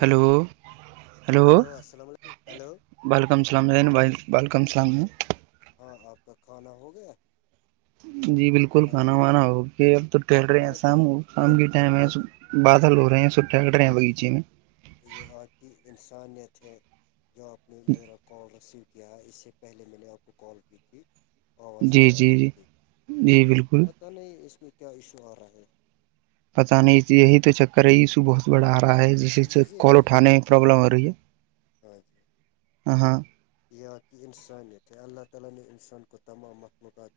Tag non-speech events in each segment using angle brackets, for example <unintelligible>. Hello hello السلام علیکم hello وعلیکم السلام و وعلیکم السلام ہاں آپ کا کھانا ہو گیا جی بالکل کھانا وانا ہوگ اب تو ٹہر رہے ہیں آج شام کو شام اب کی ٹائم ہے اب بادل ہو رہے ہیں سٹا کٹ رہے ہیں بغیچے میں یہ آپ کی انسانیت ہے جو آپ نے میرا کال رسیو کیا اس سے پہلے میں نے آپ کو کال کی تھی آواز جی نہیں آ جی رہی جی تھی جی بالکل پتہ نہیں اس میں کیا ایشو آ رہا ہے پت نہیں یہی تو چکر ہے ایشو بہت بڑا آ رہا ہے جس یہ کال کہ اٹھانے میں پرابلم ہو رہی ہے ہاں جی ہ ہاں <unintelligible>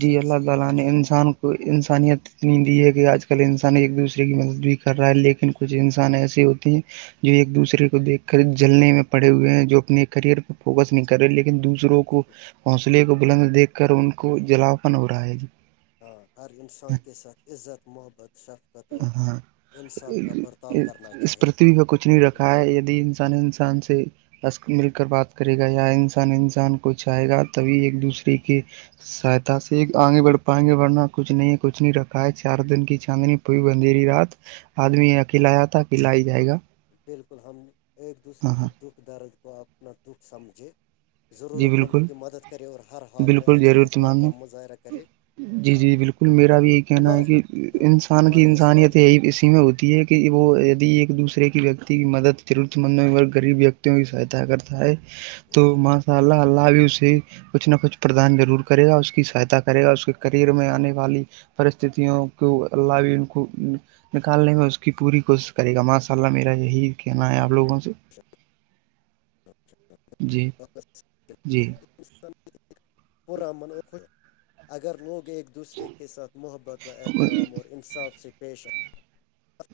جی سب اللہ سے تعالی نے افضل اور انسان کو انسانیت اتنی دی ہے کہ آج کل انسان ایک دوسرے کی مدد بھی کر رہا ہے لیکن کچھ انسان ایسے ہو ہیں جو ایک دوسرے کو دیکھ کر جلنے میں پڑے ہوئے ہیں جو اپنے کرئر کو فوکس نہیں کر رہے لیکن دوسروں کو بالکل حوصلے کو بلند دیکھ کر ان کو جلاپن ہو رہا ہے ج ہاں ہر انسان کے ساتھ عزت محبت شفقت اور ہاں انصاف کا برتاؤ کرنا اس چاہے پرتھوی کا کچھ نہیں رکھا ہے انسان انسان سے مل کر بات کرے گا یا انسان انسان کو چاہے گا تبھی ایک دوسرے کے سہایتا سے آگے بڑھ پا آگے بڑھنا کچھ نہیں ہے کچھ نہیں رکھا ہے چار دن کی چاندنی پئی بنددھیری رات ہاں آدمی اکیلا آیا تھا اکیلا ہی جائے گا بالکل ہم ایک دوسرے ہاں کے ہاں دکھ درد کو اپنا دکھ سمجھے جی ضرورت مندوں بالکل کہ مدد کرے اور ہر حال میں بالکل اچھے ضرور اخلاقہ تمان مظاہرہ کرے جی ہاں جی بالکل میرا بھی یہی کہنا ہمارا ہے کہ ہاں انسان کی ہمارا اسلام انسانیت یہی اسی میں ہوتی ہے کہ وہ یدی ایک دوسرے کی ویکتی کی مدد ضرورت مندوں غریب ویکتیوں کی سہایتا کرتا ہے تو بالکل مشاء اللہ اللہ آ سے کچھ نہ کچھ پردان ضرور کرے گا اس کی سہاتا کرے گا اس کے کرئر میں آنے والی پستوں کی اللہ نکالنے میں اس کی پوری کوشش کرے گا ماشاء اللہ میرا یہی کہنا ہے آپ لوگوں سے جی چ جی پورا منو خوش اگر لوگ ایک دوسرے کے ساتھ محبت و احترام اور انصاف سے پیش آ اس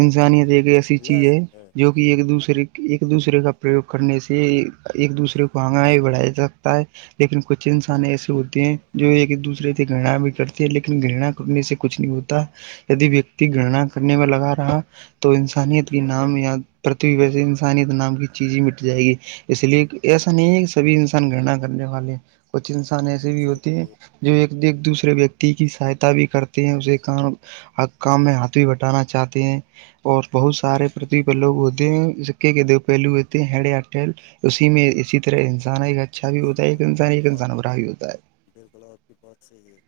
انسانیت ایک ایسی چیز ہے لہذا جو کہ کہ ایک دوسرے ایک دوسرے کا پرریوگ کرنے سے ایک دوسرے کو آگ بڑھایاات ت لیکن کچھ انسان ایسے ہوتے ہیں جو ایک دوسرے سے گناا بھی کرتے ہیں لیکن گنا کرنے سے کچھ نہیں ہوتا دی ویکتی گرنا کرنے میں لگا رہا تو انسانیت کی نام یا پرتھوی ویسے انسانیت نام کی چیز ہی مٹ جائے گی اس لیے ایسا نہیں ہے کہ سبھی انسان گنا کرنے والے کچھ انسان ایسے بھی بالکل ہوتے ہے جو ایک ایک دوسرے ویکتی کی سہاتا بھی کرتے ہیں اسے کام کام میں ہاتھ بھی بٹ ٹانا چاہتے ہیں اور بہت سارے پرتی لو ہوتے ہیں سکے کے دو پہلو ہوتے ہیں ہڈٹل اسی میں اسی طرح انسان ایک گ بالکل بالکل بالکل اوکے ب ہے بالکل آپ کی بات صحیح ہے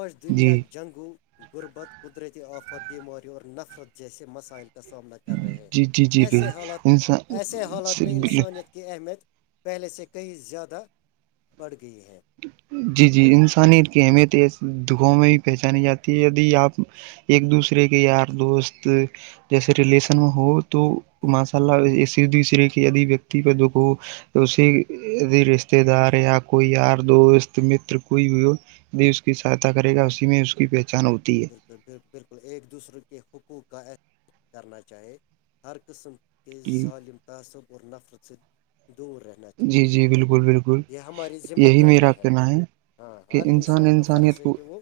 آج جی دنیا جنگوں غربت قدرتی آفت بیماری اور نفرت جیسے مسائل کا سامنا کر رہے ہیں جی جی جی ایسے حالت بھائی ایسے حالات میں انسان انسانیت کی اہمیت پہلے سے کہئی زیادہ بڑھ گئی ہے جی جی ہاں انسانیت کی اہمیت دکھوں میں بھی پہچانی جاتی ہے دی آپ ایک دوسرے کے یار دوست جیسے ریلیشن میں ہو تو ہوں ماشاء اللہ دوسرے کے دی ویکتی پ دکھ اسے رشتے رشتے دار ہوں یا کوئی دوست متر کوئی بھی ہو یہ اس کی سہایتا کرے گا اسی میں اس کی پہچان ہوتی ہے بالکل بالکل ایک دوسرے کے حقوق کا اا کرنا چاہے ہر قسم کہ جی ظالم تعصب اور نفرت ست دور جی چاہیے جی پھر بالکل بالکل یہ ہماری ذمہ یہی داریاں میرا ہیں کہنا ہے ہاں کہ ہر انسان کا فرض انسانیت ہے کو کہ وہ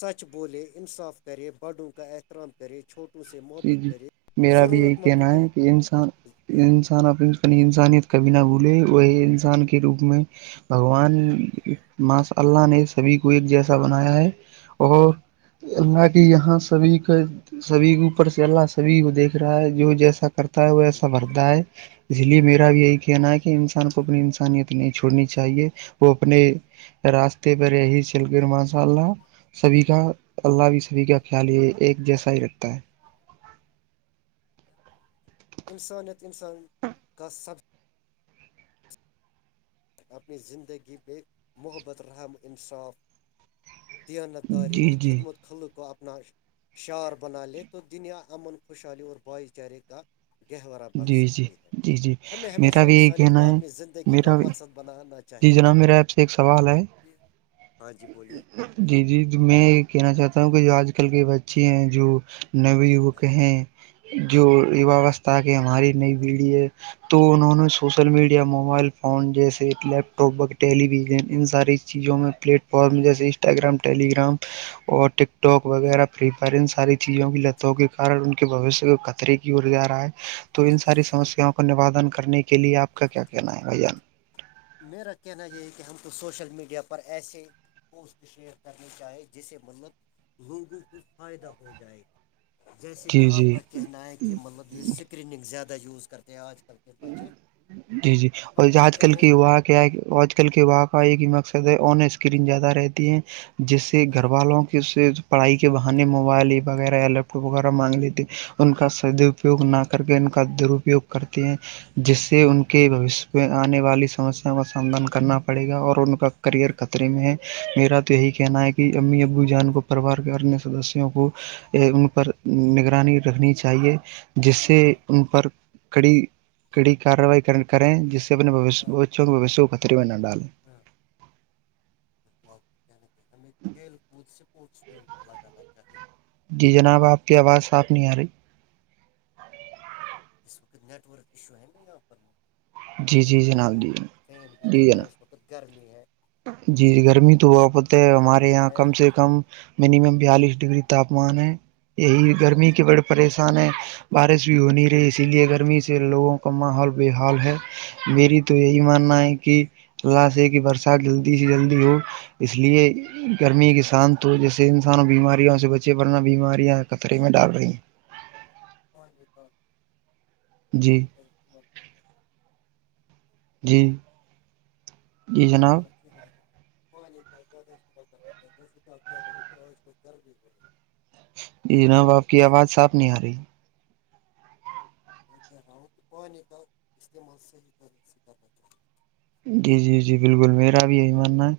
سچ بولے انصاف کرے بڑوں کا احترام کرے چھوٹو سے جی محبت جی کرے میرا بھی یہی ضرورت کہنا مندم ہے کہ انسان انسان اپ اپ انسانیت کبھی نہ بھولے وہی انسان کے روپ میں بھگوان ماںس اللہ نے سبھی کو ایک جیسا بنایا ہے اور اللہ کی یہاں سبھی کا سبھی کو اوپر سے اللہ سبھی کو دیکھ رہا ہے جو جیسا کرتا ہے وہ ایسا بھرتا ہے اس لیے میرا بھی یہی کہنا ہے کہ انسان کو اپنی بالکل انسانیت نہیں چھوڑنی چاہیے وہ اپنے راستے پر یہی چل ماشاء اللہ سبھی کا اللہ بھی سبھی کا خیال یہ ایک جیسا ہی رکھتا ہے انسانیت انسان کا سب اپنی زندگی بے محبت رحم انصاف دیانت داری جی اور جی خدمت خل کو اپنا شعار بنا لے تو دنیا امن خوشحالی اور بھائی چارے کا گہورا بن جی جی سکتی ہے جی جی ہمیں ہمیشہ میرا بھی یہی انسانیت کو کہنا ہے اپنی زندگی کا میرا بھی مق بنانا جی چاہیں جناب میرا آپ سے ایک سوال ہے ہاں جی بولیے جی جی میں یہ کہنا چاہتا ہوں کہ جو آج کل کے بچے ہیں جو ہاں یوک ہیں جو یواوستا کے ہماری نئی پیڑھی ہے تو انہوں نے سوشل میڈیا موبائل فون جیسے لیپ ٹاپ ٹیلی ویژن ان ساری چیزوں میں پلیٹ فارم جیسے انسٹاگرام ٹیلی گگرام اور ٹ ٹوگ وغیرہ پریفر ان ساری چیزوں کی لتوں کے کارن ان کے بوشیہ کو کطرے کیور جا رہا ہے تو ان ساری بالکل سمسیاں کو نوادن کرنے کے لیے آپ کا کیا کہنا ہے بھ جان میرا کہنا یہ ہے کہ ہم کو سوشل میڈیا پر ایسے پوسٹ شیئر کرنی چاہیں جسے منت لوگوں کو فائدہ ہو جائے جیسے کہ جی آپ جی کا کہنا ہے کہ مطلب یہ اسکریننگ زیادہ یوز کرتے ہیں آج کل کے بچے جی جی اور ہم کو آج کل چاہے کی وہاں کیا آج کل کے واقع ایک ہی مقصد ہے آن اسکرین زیادہ رہتی ہے جس سے ہاں گھر والوں کے سے پڑھائی کے بہانے موبائل وغیرہ یا لیپٹاپ وغیرہ مانگ لیتے ان کا س اپیوگ نہ کر کے ان کا درپیوگ کرتے ہیں جس سے ان کے بوشیہ میں آنے والی سمسیاؤں کا سمادھان کرنا پڑے گا اور ان کا کریئر ہاں خطرے میں ہے میرا تو یہی بالکل کہنا ہے کہ امی ابو جان کو پرریوار کے انیہ سدسیوں کو ان پر نگرانی رکھنی چاہیے جس سے بالکل ان پر کڑی کڑی کاروائی کریں جس سے اپنے ہاں بچوں کے بشیہ کو پتری میں نہ ڈالیں ہاں آپ کیا کہ ہمیں کھیل کود سے اسپٹس میں بلا جانا چاہیے جی جناب آپ کی آواز صاف نہیں آ رہی اس وقت نیٹورک ایشو ہے نا یہاں پر جی فین جی چل جناب رہا ہے جی جناب فین بھی چل جی رہا ہے جناب بہت گرمی ہے جی گرمی تو بہت ہے ہاں ہمارے یہاں کم فین سے کم منیمم بیالیس ڈگری تاپمان ہے یہی گرمی کے بڑے پریشان ہیں بارش بھی ہو رہی اسی لیے گرمی سے لوگوں کا ماحول بےحال ہے میری تو یہی ماننا ہے کہ اللہ سے کی برسات جلدی سے جلدی ہو اس لیے گرمی کے شان تو جیسے انسان بیماریوں سے بچے ورنہ بیماریاں خطرے میں ڈال رہی ہیں ہاں نہیں تو جی کر رہا ہے۔ جی جی ٹھیک جناب ٹھیک پانی کا زیادہ استعمال کرنا چاہیے جیسے کہ آپ کیا لے کہ اور اس کو گرم ہی ہو رہی ہے یہ جناب آپ کی اسی آواز لیے صاف نہیں آ رہی میں کہہ رہا ہوں کہ پانی کا استعمال صحی طریقے سے کرنا چاہے جی جی جی بالکل میرا بھی یہی ماننا ہے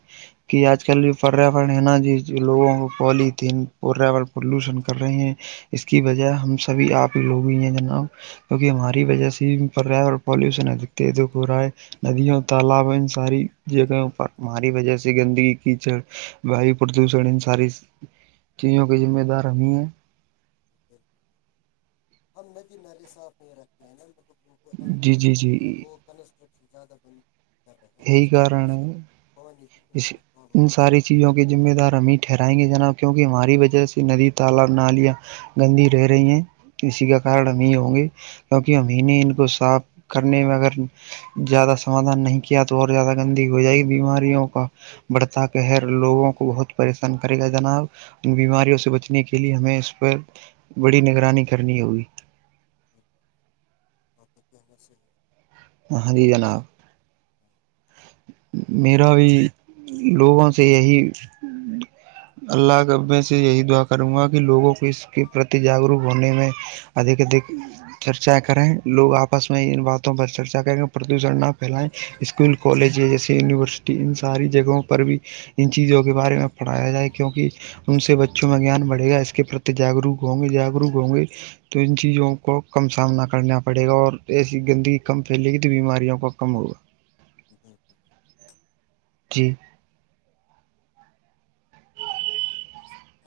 کہ آج کل جو پریاورن ہے نا جی لوگوں کو پال تھین پریاورن پلوشن کر رہے ہیں اس کی وجہ ہم سبھی آپ ہی لوگی ہیں جناب کیونکہ ہماری وجہ سے پریاورن اور پالوشن دکھ ہو رہا ہے ندیاں تالاب ان ساری چیزوں پر ہماری وجہ سے گندگی کیچڑ وایو پردوشن ان ساری چیزوں کے ذمہ دارمی ہیں ہم نے بھیی نالے صاف نہیں رکھتے ہیں نا جی انکروچ جی کر رہے جی ہیں لوگ کنسٹرکشن زیادہ بند کر رہے ہیں یہی جس کی وجہ کارن سے ہے ہاں جی ان ساری چیز چیزوں کے ذمہ دار ہم ہی ٹہرائیں گے جناب کیوں کہ ہماری وجہ سے ندی تالاب نالیاں گندی رہ رہی ہیں اسی کا کارن ہے ہم یہ ہوں گے کیونکہ ہم ہی ان کو صاف کرنے میں اگر زیادہ سمادھان نہیں کیا تو اور زیادہ گندی ہو جائے گی بیماریوں بڑتا کے لوگوں کو بہت پریشان کرے گا جناب ان بیماریوں سے بچنے کے لیے ہمیں اس پر بڑی نگرانی کرنی ہوگئی بات تو کہنا صحی ہے ہاں جی جناب ہے میرا بہت بھی لوگوں سے یہی اللہ سے یہی دعا کروں گا کہ لوگوں کو اس کے پرتی جاگروک ہونے میں ادھیک دیھکے چرچا کریں لوگ آپس میں ان باتوں پر چرچا کریں پردوشن نہ پھیلائیں اسکول کالج جیسے یونیورسٹی ان ساری جگہوں پر بھی ان چیزوں کے بارے میں پڑھایا جائے کیونکہ ان سے بچوں میں گیان بڑھے گا اس کے پرتی جاگروک ہوں گے جاگروک ہوں گے تو ان چیزوں کو کم سامنا کرنا پڑے گا اور ایسی گندی کم پھیلے گی تو بیماریاں کم ہوگا <inaudible> جی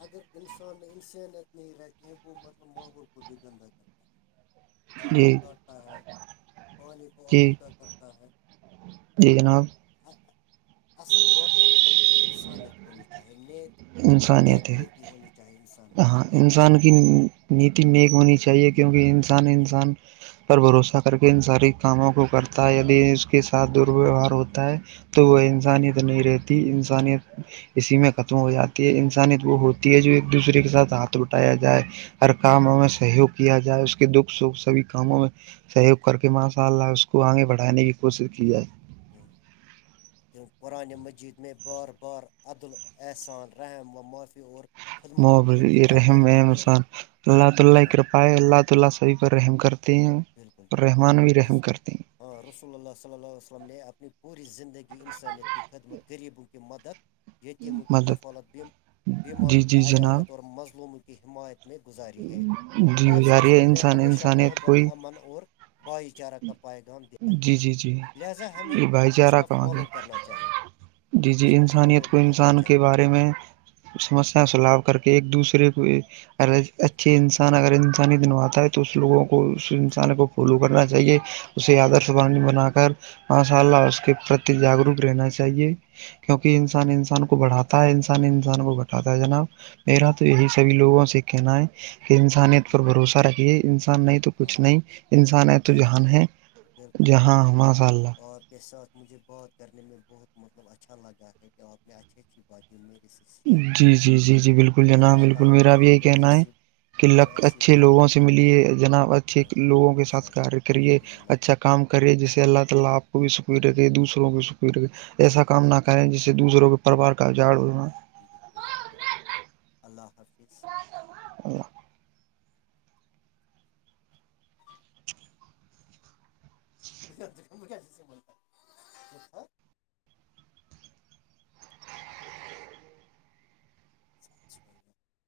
اگر انسان نے انسانیت نہیں رکھ وہ مطلب ماحول کو بھی گندہ کرتا ہے جی جنگل کاٹتا ہے پانی کو جی آلودہ کرتا ہے جی جناب اصل انسانیت ہونی چاہے نیک انسانیت ہے نیک ہونی چاہیے انسان نے <inaudible> ہاں انسان کی نیکی نیک ہونی چاہیے میں کیونکہ انسان چاہیے انسان پر بھروسہ کر کے ان ساری کاموں کو ہاں کرتا ہے یدی اس کے ساتھ دور ویوہار ہوتا ہے تو وہ ہاں انسانیت نہیں رہتی انسانیت اسی میں ختم خم ہو جاتی ہے انسانیت وہ ہوتی ہے جو ایک دوسرے کے ساتھ ہاتھ لٹایا جائے ہر کاموں میں ہاں سہیوگ کیا جائے اس کے دکھ سبھی کاموں میں سہیوگ کر کے ماشاء اللہ اس کو آگے بڑھانے کی کوشش کی جائے ہوں <inaudible> قرآن مجید میں بار بار عدال احسان رحم و معافی اور م خدمتی خلق کی رحم تلقین کی رحم گئی سان ہے ہاں بالکل بالکل رس <inaudible> <inaudible> ہاں رسول اللہ صلی ال عیہ وسلم نے اپنی پوری زندگی انسانیت کی خدمت غریبوں کی مدد یتیموں کی مدد کفالت جی بیماروں کی جی جناب عیادت اور مظلوموں کی حمایت میں گزاری ہے جی آپ ص اللہ جا رہی ہے وسلم نے انسان ہمیشہ انسانیت محبت کوئی جی جی جی یہ بھائی چارہ کہاں گیا <unintelligible> کرنا چاہے جی جی انسانیت کو انسان کے چاہیے بارے میں سمسیا سلاو کر کے ایک دوسرے کو <inaudible> اچھے انسان اگر انسانی دنواتا ہے تو اس لوگوں کو اس انسان کو فالو کرنا چاہیے اسے آدرش وانی بنا کر ماشاء اللہ اس کے پرتی جاگروک رہنا چاہیے کیونکہ انسان انسان کو بڑھاتا ہے انسان انسان کو بٹھاتا ہے جناب میرا تو یہی سبھی لوگوں سے کہنا ہے کہ انسانیت پر بالکل، بھروسہ رکھیے انسان نہیں تو کچھ نہیں انسان ہے تو ہاں جہان ہے بالکل جہاں بالکل ماشاء اللہ آپ کے ساتھ مجھے بات کرنے میں بہت مطلب اچھا لگا ہے کہ آپ نے اچھی اچھی بات میرے سے شیئر جی کیے جی جی جی بالکل میں جناب چاہتا بالکل ہوں کہ میرا میں بھی یہی میں کہنا ہے ایسے <inaudible> کہ لک اچھے لوگوں سے ملیے جناب اچھے ہاں لوگوں ان کے شاء ساتھ اللہ کیہ کریے الحمد للہ اچھا <inaudible> ایسا کام نہ بالکل کریں جس سے دوسروں کے پرریوار کا جاڑ ہونا بالکل بالکل اللہ حافظ ا <inaudible> م سے بولتا <inaudible> سچھا <inaudible>